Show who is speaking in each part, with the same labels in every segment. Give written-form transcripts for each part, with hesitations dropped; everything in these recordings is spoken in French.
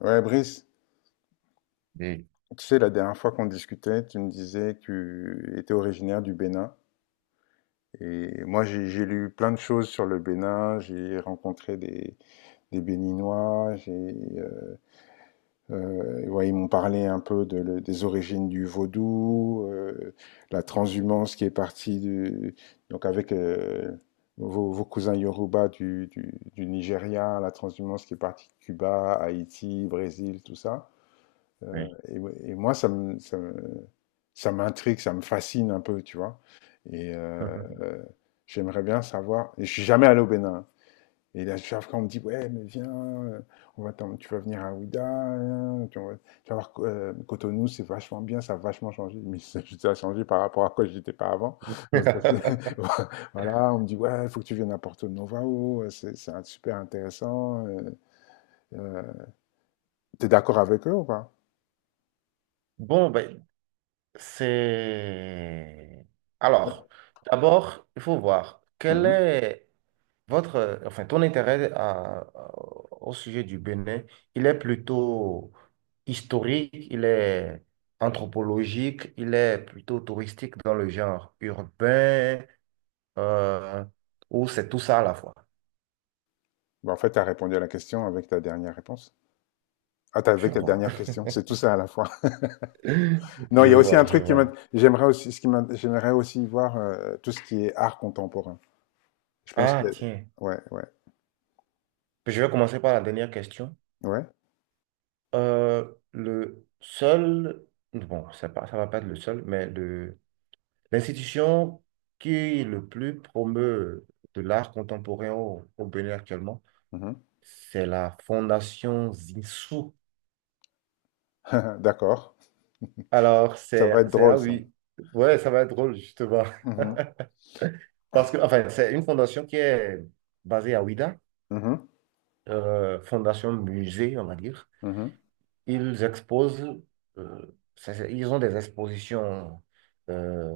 Speaker 1: Ouais, Brice,
Speaker 2: Oui,
Speaker 1: tu sais, la dernière fois qu'on discutait, tu me disais que tu étais originaire du Bénin. Et moi, j'ai lu plein de choses sur le Bénin. J'ai rencontré des Béninois. Euh, ouais, ils m'ont parlé un peu des origines du vaudou, la transhumance qui est partie du, donc avec vos cousins Yoruba du Nigeria, la transhumance qui est partie de Cuba, Haïti, Brésil, tout ça.
Speaker 2: oui.
Speaker 1: Et, ouais, et moi, ça m'intrigue, ça me fascine un peu, tu vois. Et euh, euh, J'aimerais bien savoir. Et je suis jamais allé au Bénin, hein. Et là, chaque fois, on me dit, ouais, mais viens, tu vas venir à Ouidah, hein, tu vas voir Cotonou, c'est vachement bien, ça a vachement changé. Mais ça a changé par rapport à quoi j'étais pas avant. Donc, voilà, on me dit, ouais, il faut que tu viennes à Porto Novao, super intéressant. Euh, T'es d'accord avec eux ou pas?
Speaker 2: Bon, ben, c'est... Alors, d'abord, il faut voir quel
Speaker 1: Mhm.
Speaker 2: est votre, enfin, ton intérêt au sujet du Bénin. Il est plutôt historique, il est anthropologique, il est plutôt touristique dans le genre urbain, euh, ou c'est tout ça à la fois.
Speaker 1: Bah, en fait, tu as répondu à la question avec ta dernière réponse. Ah,
Speaker 2: Je
Speaker 1: avec ta
Speaker 2: vois.
Speaker 1: dernière question, c'est tout ça à la fois. Non, il
Speaker 2: Je
Speaker 1: y a aussi
Speaker 2: vois,
Speaker 1: un
Speaker 2: je
Speaker 1: truc qui m'a-
Speaker 2: vois.
Speaker 1: j'aimerais aussi, j'aimerais aussi voir tout ce qui est art contemporain. Je pense que,
Speaker 2: Ah, tiens.
Speaker 1: ouais, ouais,
Speaker 2: Je vais commencer par la dernière question.
Speaker 1: ouais.
Speaker 2: Euh, le seul, bon, ça va pas être le seul, mais l'institution qui le plus promeut de l'art contemporain au Bénin actuellement,
Speaker 1: Mhm.
Speaker 2: c'est la Fondation Zinsou.
Speaker 1: D'accord.
Speaker 2: Alors,
Speaker 1: Ça
Speaker 2: c'est,
Speaker 1: va être
Speaker 2: c'est,
Speaker 1: drôle
Speaker 2: ah
Speaker 1: ça.
Speaker 2: oui, ouais, ça va être drôle, justement.
Speaker 1: Mhm,
Speaker 2: Parce que, enfin, c'est une fondation qui est basée à Ouidah,
Speaker 1: mhm,
Speaker 2: fondation musée, on va dire.
Speaker 1: mhm.
Speaker 2: Ils exposent, ils ont des expositions. euh,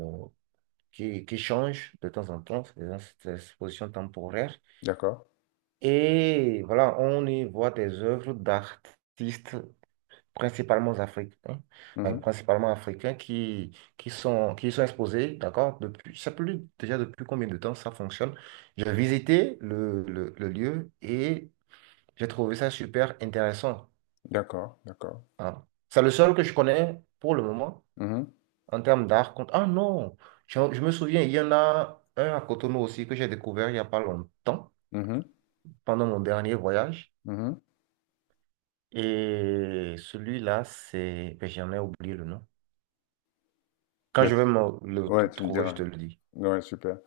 Speaker 2: qui changent de temps en temps, des expositions temporaires.
Speaker 1: D'accord.
Speaker 2: Et voilà, on y voit des œuvres d'artistes principalement africains,
Speaker 1: Mhm.
Speaker 2: qui sont exposés, d'accord, depuis, je sais plus déjà depuis combien de temps ça fonctionne. J'ai visité le lieu et j'ai trouvé ça super intéressant,
Speaker 1: D'accord, d'accord.
Speaker 2: hein. C'est le seul que je connais pour le moment.
Speaker 1: Mhm,
Speaker 2: En termes d'art, ah non, je me souviens, il y en a un à Cotonou aussi que j'ai découvert il n'y a pas longtemps,
Speaker 1: mhm,
Speaker 2: pendant mon dernier voyage.
Speaker 1: mhm.
Speaker 2: Et celui-là, ben, j'en ai oublié le nom. Quand
Speaker 1: Yes.
Speaker 2: je vais me le
Speaker 1: Ouais, tu me
Speaker 2: trouver, je
Speaker 1: diras.
Speaker 2: te le dis.
Speaker 1: Ouais, super.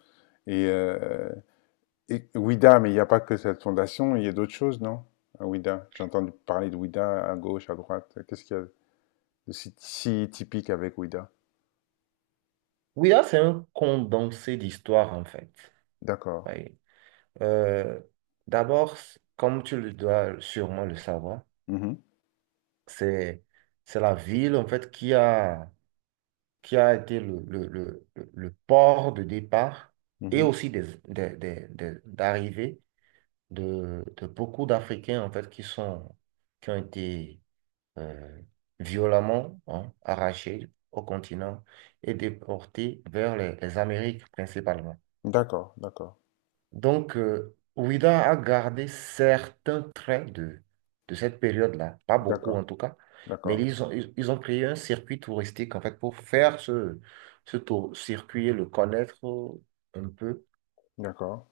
Speaker 1: Et euh, Et Ouida, mais il n'y a pas que cette fondation, il y a d'autres choses, non? À Ouida. J'ai entendu parler de Ouida à gauche, à droite. Qu'est-ce qu'il y a de si typique avec Ouida?
Speaker 2: Oui, là, c'est un condensé d'histoire, en fait.
Speaker 1: D'accord.
Speaker 2: Oui. Euh, D'abord, comme tu le dois sûrement le savoir,
Speaker 1: Mhm,
Speaker 2: c'est, c'est la ville, en fait, qui a été le port de départ et
Speaker 1: mhm.
Speaker 2: aussi d'arrivée de beaucoup d'Africains en fait qui ont été euh, violemment, hein, arrachés au continent et déportés vers les Amériques principalement.
Speaker 1: D'accord, d'accord,
Speaker 2: Donc, Ouida a gardé certains traits de cette période-là, pas beaucoup
Speaker 1: d'accord,
Speaker 2: en tout cas, mais
Speaker 1: d'accord,
Speaker 2: ils ont créé un circuit touristique en fait pour faire ce tour, circuit et le connaître un peu.
Speaker 1: d'accord,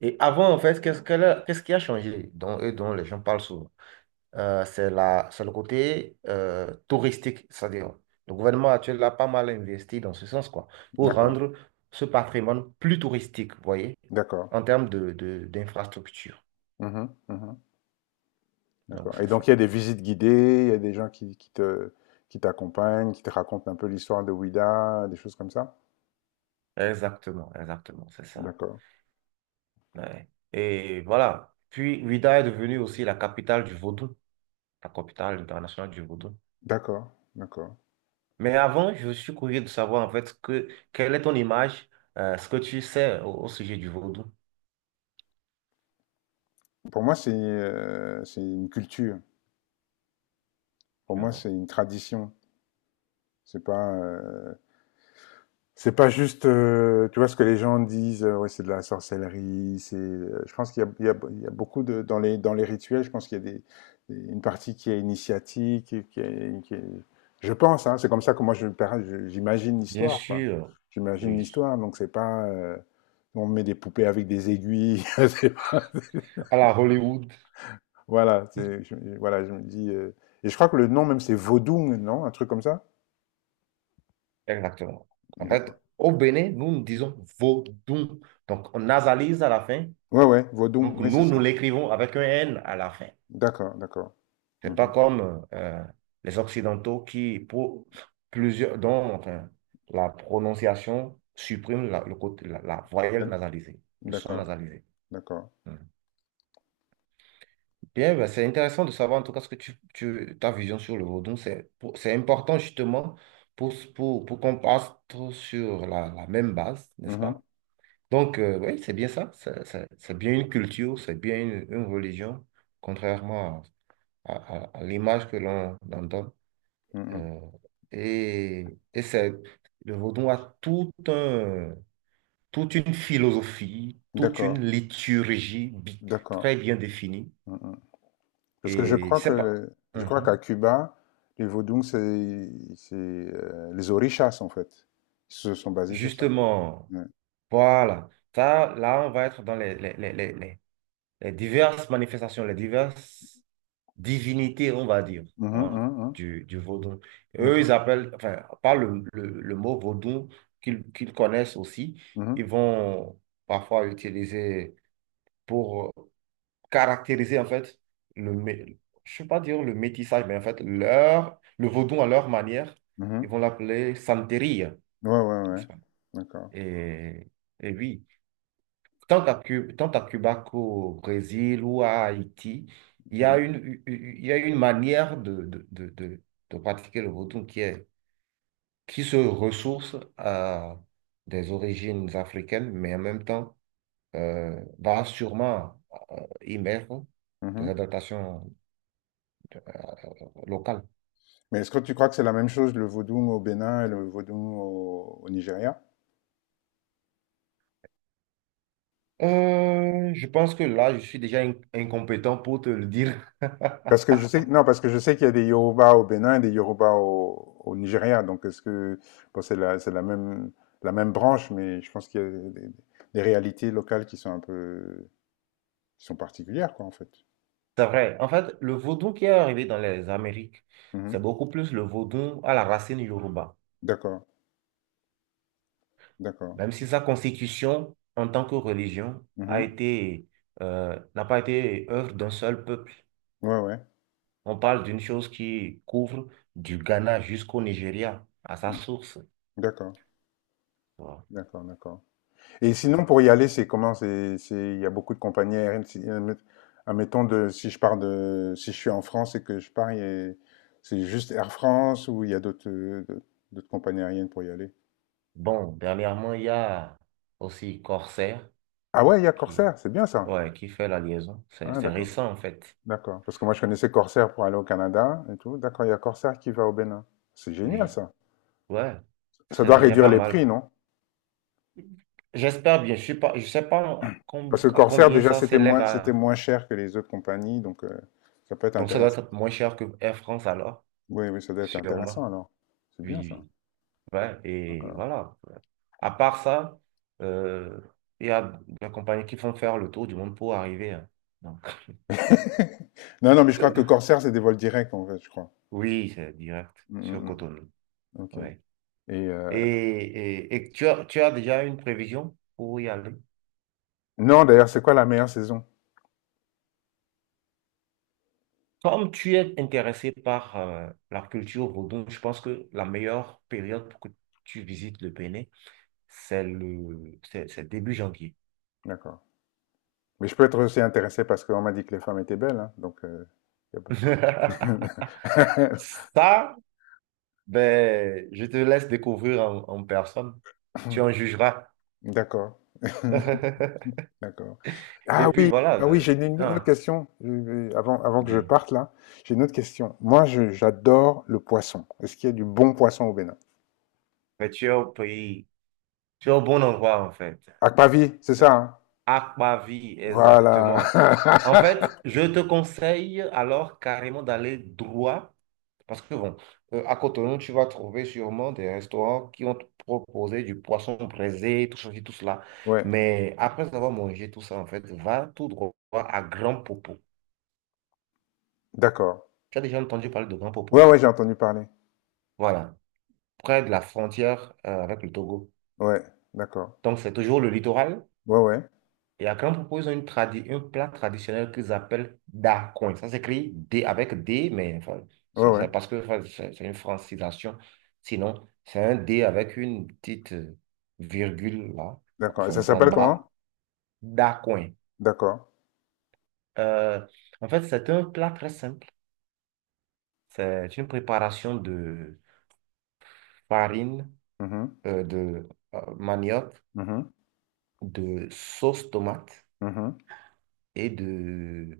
Speaker 2: Et avant, en fait, qu'est-ce qui a changé dont, et dont les gens parlent souvent? C'est le côté touristique. C'est-à-dire, le gouvernement actuel a pas mal investi dans ce sens, quoi, pour
Speaker 1: d'accord,
Speaker 2: rendre ce patrimoine plus touristique, vous voyez,
Speaker 1: d'accord.
Speaker 2: en termes d'infrastructure.
Speaker 1: Mhm, mhm,
Speaker 2: Donc,
Speaker 1: d'accord. Et
Speaker 2: c'est ça.
Speaker 1: donc il y a des visites guidées, il y a des gens qui t'accompagnent, qui te racontent un peu l'histoire de Ouida, des choses comme ça?
Speaker 2: Exactement, exactement, c'est ça.
Speaker 1: D'accord,
Speaker 2: Ouais. Et voilà. Puis, Ouidah est devenue aussi la capitale du vaudou, la capitale internationale du vaudou.
Speaker 1: d'accord, d'accord.
Speaker 2: Mais avant, je suis curieux de savoir, en fait, quelle est ton image, ce que tu sais au sujet du vaudou.
Speaker 1: Pour moi, c'est une culture. Pour
Speaker 2: Tu
Speaker 1: moi, c'est
Speaker 2: vois.
Speaker 1: une tradition. C'est pas, euh, c'est pas juste, tu vois, ce que les gens disent, ouais, c'est de la sorcellerie, je pense qu'il y a, il y a beaucoup de, dans les rituels, je pense qu'il y a des, une partie qui est initiatique, et je pense, hein, c'est comme ça que j'imagine
Speaker 2: Bien
Speaker 1: l'histoire, quoi.
Speaker 2: sûr,
Speaker 1: J'imagine
Speaker 2: oui.
Speaker 1: l'histoire, donc c'est pas, on met des poupées avec des aiguilles, c'est pas-
Speaker 2: À la Hollywood,
Speaker 1: voilà, voilà, je me dis, et je crois que le nom même c'est Vodou, non, un truc comme ça?
Speaker 2: exactement. En fait,
Speaker 1: D'accord.
Speaker 2: au Bénin, nous, nous disons vaudou. Donc, on nasalise à la fin.
Speaker 1: Ouais, ouais, Vodou,
Speaker 2: Donc,
Speaker 1: oui, c'est
Speaker 2: nous, nous
Speaker 1: ça.
Speaker 2: l'écrivons avec un N à la fin.
Speaker 1: D'accord, d'accord.
Speaker 2: C'est pas
Speaker 1: Mhm.
Speaker 2: comme les Occidentaux qui, pour plusieurs, dont enfin, la prononciation supprime le côté, la voyelle
Speaker 1: D'ac-
Speaker 2: nasalisée, le son
Speaker 1: D'accord,
Speaker 2: nasalisé.
Speaker 1: d'accord.
Speaker 2: Mhm. Bien, ben, c'est intéressant de savoir en tout cas ce que ta vision sur le vaudou. C'est important justement pour qu'on parte sur la même base, n'est-ce
Speaker 1: Mhm,
Speaker 2: pas? Donc, oui, c'est bien ça. C'est bien une culture, c'est bien une religion, contrairement à l'image que l'on en donne.
Speaker 1: mhm.
Speaker 2: Euh, et et c'est, le vaudou a toute une philosophie, toute une
Speaker 1: D'accord,
Speaker 2: liturgie
Speaker 1: d'accord.
Speaker 2: très bien définie.
Speaker 1: Mhm. Parce que
Speaker 2: Et c'est pas.
Speaker 1: je crois qu'à
Speaker 2: Mhm.
Speaker 1: Cuba, les Vodou, c'est les orishas en fait. Ils se sont basés sur ça.
Speaker 2: Justement,
Speaker 1: Ouais.
Speaker 2: voilà. Ça, là, on va être dans les diverses manifestations, les diverses. Divinité, on va dire,
Speaker 1: Mhm,
Speaker 2: hein,
Speaker 1: mhm, mhm.
Speaker 2: du vaudou. Eux, ils
Speaker 1: D'accord.
Speaker 2: appellent, enfin, par le mot vaudou qu'ils connaissent aussi, ils
Speaker 1: Mhm,
Speaker 2: vont parfois utiliser pour caractériser, en fait, je ne vais pas dire le métissage, mais en fait, le vaudou à leur manière, ils
Speaker 1: mhm.
Speaker 2: vont l'appeler santeria,
Speaker 1: Ouais, ouais, ouais.
Speaker 2: n'est-ce pas?
Speaker 1: D'accord.
Speaker 2: Et, oui, tant à Cuba qu'au Brésil ou à Haïti,
Speaker 1: Mhm,
Speaker 2: il y a une manière de pratiquer le vodou qui se ressource à des origines africaines, mais en même temps va sûrement émettre des
Speaker 1: mhm.
Speaker 2: adaptations locales.
Speaker 1: Mais est-ce que tu crois que c'est la même chose le Vodou au Bénin et le Vodou au Nigeria?
Speaker 2: Je pense que là, je suis déjà incompétent pour te le dire.
Speaker 1: Parce que je sais, non, parce que je sais qu'il y a des Yoruba au Bénin et des Yoruba au Nigeria. Donc, est-ce que, bon, c'est la même branche, mais je pense qu'il y a des réalités locales qui sont un peu, qui sont particulières, quoi, en fait.
Speaker 2: C'est vrai. En fait, le vaudou qui est arrivé dans les Amériques, c'est
Speaker 1: Mhm.
Speaker 2: beaucoup plus le vaudou à la racine Yoruba.
Speaker 1: D'accord, d'accord.
Speaker 2: Même si sa constitution en tant que religion a
Speaker 1: Mhm.
Speaker 2: été, n'a pas été œuvre d'un seul peuple.
Speaker 1: Ouais, ouais.
Speaker 2: On parle d'une chose qui couvre du Ghana jusqu'au Nigeria, à sa
Speaker 1: Mhm.
Speaker 2: source,
Speaker 1: D'accord,
Speaker 2: tu vois.
Speaker 1: d'accord, d'accord. Et sinon,
Speaker 2: Ouais.
Speaker 1: pour y aller, c'est comment? Il y a beaucoup de compagnies aériennes. Admettons de, si je suis en France et que je pars, c'est juste Air France ou il y a d'autres, d'autres compagnies aériennes pour y aller.
Speaker 2: Bon, dernièrement, il y a aussi Corsair
Speaker 1: Ah ouais, il y a
Speaker 2: qui,
Speaker 1: Corsair, c'est bien ça.
Speaker 2: ouais, qui fait la liaison. C'est,
Speaker 1: Ah,
Speaker 2: c'est
Speaker 1: d'accord,
Speaker 2: récent, en fait.
Speaker 1: d'accord. Parce que moi, je connaissais Corsair pour aller au Canada et tout. D'accord, il y a Corsair qui va au Bénin. C'est génial
Speaker 2: Oui,
Speaker 1: ça.
Speaker 2: ouais,
Speaker 1: Ça
Speaker 2: c'est
Speaker 1: doit
Speaker 2: déjà
Speaker 1: réduire
Speaker 2: pas
Speaker 1: les
Speaker 2: mal.
Speaker 1: prix, non?
Speaker 2: J'espère bien, je sais pas
Speaker 1: Parce que
Speaker 2: à
Speaker 1: Corsair,
Speaker 2: combien
Speaker 1: déjà,
Speaker 2: ça s'élève
Speaker 1: c'était
Speaker 2: à...
Speaker 1: moins cher que les autres compagnies, donc ça peut être
Speaker 2: Donc ça doit
Speaker 1: intéressant.
Speaker 2: être moins cher que Air France alors,
Speaker 1: Oui, oui, ça doit être
Speaker 2: sûrement.
Speaker 1: intéressant alors. C'est bien
Speaker 2: Oui,
Speaker 1: ça.
Speaker 2: oui. Ouais, et
Speaker 1: D'accord.
Speaker 2: voilà. À part ça, euh, il y a des compagnies qui font faire le tour du monde pour arriver, hein. Donc,
Speaker 1: Non, non, mais je crois que Corsair, c'est des vols directs, en fait, je crois.
Speaker 2: oui, c'est direct
Speaker 1: Mm, mm,
Speaker 2: sur
Speaker 1: mm.
Speaker 2: Cotonou.
Speaker 1: Ok.
Speaker 2: Ouais.
Speaker 1: Et euh,
Speaker 2: Tu as déjà une prévision pour y aller?
Speaker 1: non, d'ailleurs, c'est quoi la meilleure saison?
Speaker 2: Comme tu es intéressé par la culture vaudou, je pense que la meilleure période pour que tu visites le Bénin, c'est le, c'est début janvier.
Speaker 1: D'accord. Mais je peux être aussi intéressé parce qu'on m'a dit que les femmes étaient belles, hein, donc, y a pas-
Speaker 2: Ça, ben, je te laisse découvrir en personne. Tu en jugeras.
Speaker 1: D'accord. D'accord. Ah
Speaker 2: Et puis
Speaker 1: oui,
Speaker 2: voilà,
Speaker 1: ah oui, j'ai une autre
Speaker 2: ah,
Speaker 1: question, avant, avant que je
Speaker 2: dis.
Speaker 1: parte là. J'ai une autre question. Moi, j'adore le poisson. Est-ce qu'il y a du bon poisson au Bénin?
Speaker 2: Mais tu es au pays, tu es au bon endroit en fait.
Speaker 1: Akpavi, c'est
Speaker 2: Le-
Speaker 1: ça, hein.
Speaker 2: Aquavie,
Speaker 1: Voilà.
Speaker 2: exactement. En fait, je te conseille alors carrément d'aller droit, parce que bon, à Cotonou, tu vas trouver sûrement des restaurants qui vont te proposer du poisson braisé, tout ceci, tout cela.
Speaker 1: Ouais,
Speaker 2: Mais après avoir mangé tout ça, en fait, va tout droit à Grand Popo.
Speaker 1: d'accord.
Speaker 2: Tu as déjà entendu parler de Grand Popo?
Speaker 1: Ouais, ouais, j'ai entendu parler.
Speaker 2: Voilà, près de la frontière, avec le Togo.
Speaker 1: Ouais, d'accord.
Speaker 2: Donc, c'est toujours le littoral.
Speaker 1: Ouais, ouais.
Speaker 2: Et à Caen, on propose un plat traditionnel qu'ils appellent dacoin. Ça s'écrit D avec D, mais enfin,
Speaker 1: Ouais,
Speaker 2: c'est
Speaker 1: ouais.
Speaker 2: c'est parce que enfin, c'est une francisation. Sinon, c'est un D avec une petite virgule là,
Speaker 1: D'accord. Et ça
Speaker 2: enfin, en
Speaker 1: s'appelle
Speaker 2: bas.
Speaker 1: comment?
Speaker 2: Dacoin.
Speaker 1: D'accord.
Speaker 2: Euh, En fait, c'est un plat très simple. C'est une préparation de farine,
Speaker 1: Mhm.
Speaker 2: de manioc,
Speaker 1: Mhm.
Speaker 2: de sauce tomate
Speaker 1: Mhm.
Speaker 2: et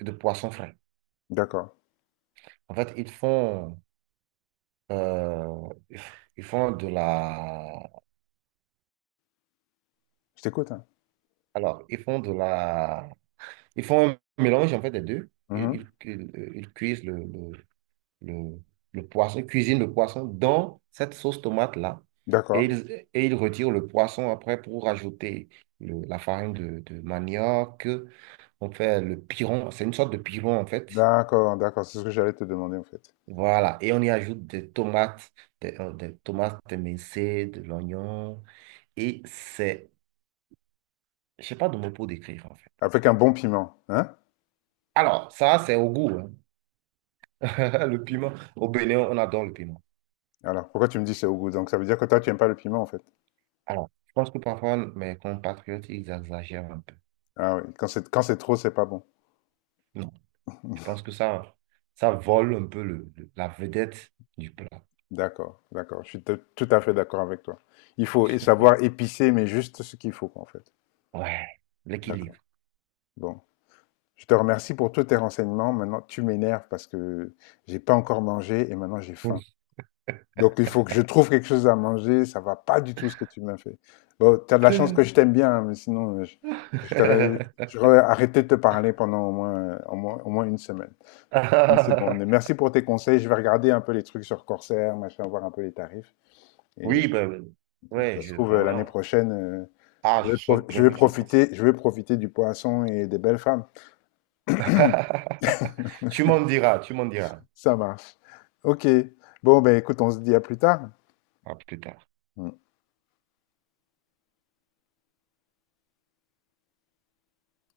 Speaker 2: de poisson frais.
Speaker 1: D'accord.
Speaker 2: En fait, Euh, ils font de la...
Speaker 1: Je t'écoute, hein.
Speaker 2: Alors, ils font de la... Ils font un mélange, en fait, des deux.
Speaker 1: Mhm.
Speaker 2: Ils cuisent le, le poisson, ils cuisinent le poisson dans cette sauce tomate-là.
Speaker 1: D'accord.
Speaker 2: Et ils retirent le poisson après pour rajouter la farine de manioc. On fait le piron, c'est une sorte de piron, en fait.
Speaker 1: D'accord, d'accord. C'est ce que j'allais te demander, en fait.
Speaker 2: Voilà, et on y ajoute des tomates émincées, de l'oignon, et je sais pas de mots pour décrire en fait.
Speaker 1: Avec un bon piment, hein?
Speaker 2: Alors, ça, c'est au goût, hein. Le piment. Au Bénin, on adore le piment.
Speaker 1: Alors, pourquoi tu me dis c'est au goût? Donc, ça veut dire que toi, tu aimes pas le piment, en fait.
Speaker 2: Alors, je pense que parfois, mes compatriotes, ils exagèrent un peu.
Speaker 1: Ah oui. Quand quand c'est trop, c'est pas bon.
Speaker 2: Non, je pense que ça vole un peu la vedette du plat.
Speaker 1: D'accord, d'accord. Je suis tout tout à fait d'accord avec toi. Il faut savoir épicer, mais juste ce qu'il faut, quoi, en fait.
Speaker 2: Ouais,
Speaker 1: D'accord.
Speaker 2: l'équilibre.
Speaker 1: Bon. Je te remercie pour tous tes renseignements. Maintenant, tu m'énerves parce que j'ai pas encore mangé et maintenant j'ai faim. Donc, il faut que je trouve quelque chose à manger. Ça va pas du tout ce que tu m'as fait. Bon, tu as de la chance que je t'aime bien, hein, mais sinon, je t'aurais, j'aurais arrêté de te parler pendant au moins, au moins une semaine. Mais c'est bon. Mais merci pour tes conseils. Je vais regarder un peu les trucs sur Corsair, machin, voir un peu les tarifs. Et
Speaker 2: Oui, ben, ben,
Speaker 1: puis,
Speaker 2: ouais,
Speaker 1: ça se trouve, l'année
Speaker 2: voilà.
Speaker 1: prochaine,
Speaker 2: Ah, je souhaite bien que tu le fasses.
Speaker 1: je vais profiter du poisson et des belles femmes.
Speaker 2: Tu m'en diras, tu m'en diras.
Speaker 1: Ça marche. OK. Bon, ben écoute, on se dit à plus tard.
Speaker 2: À plus tard.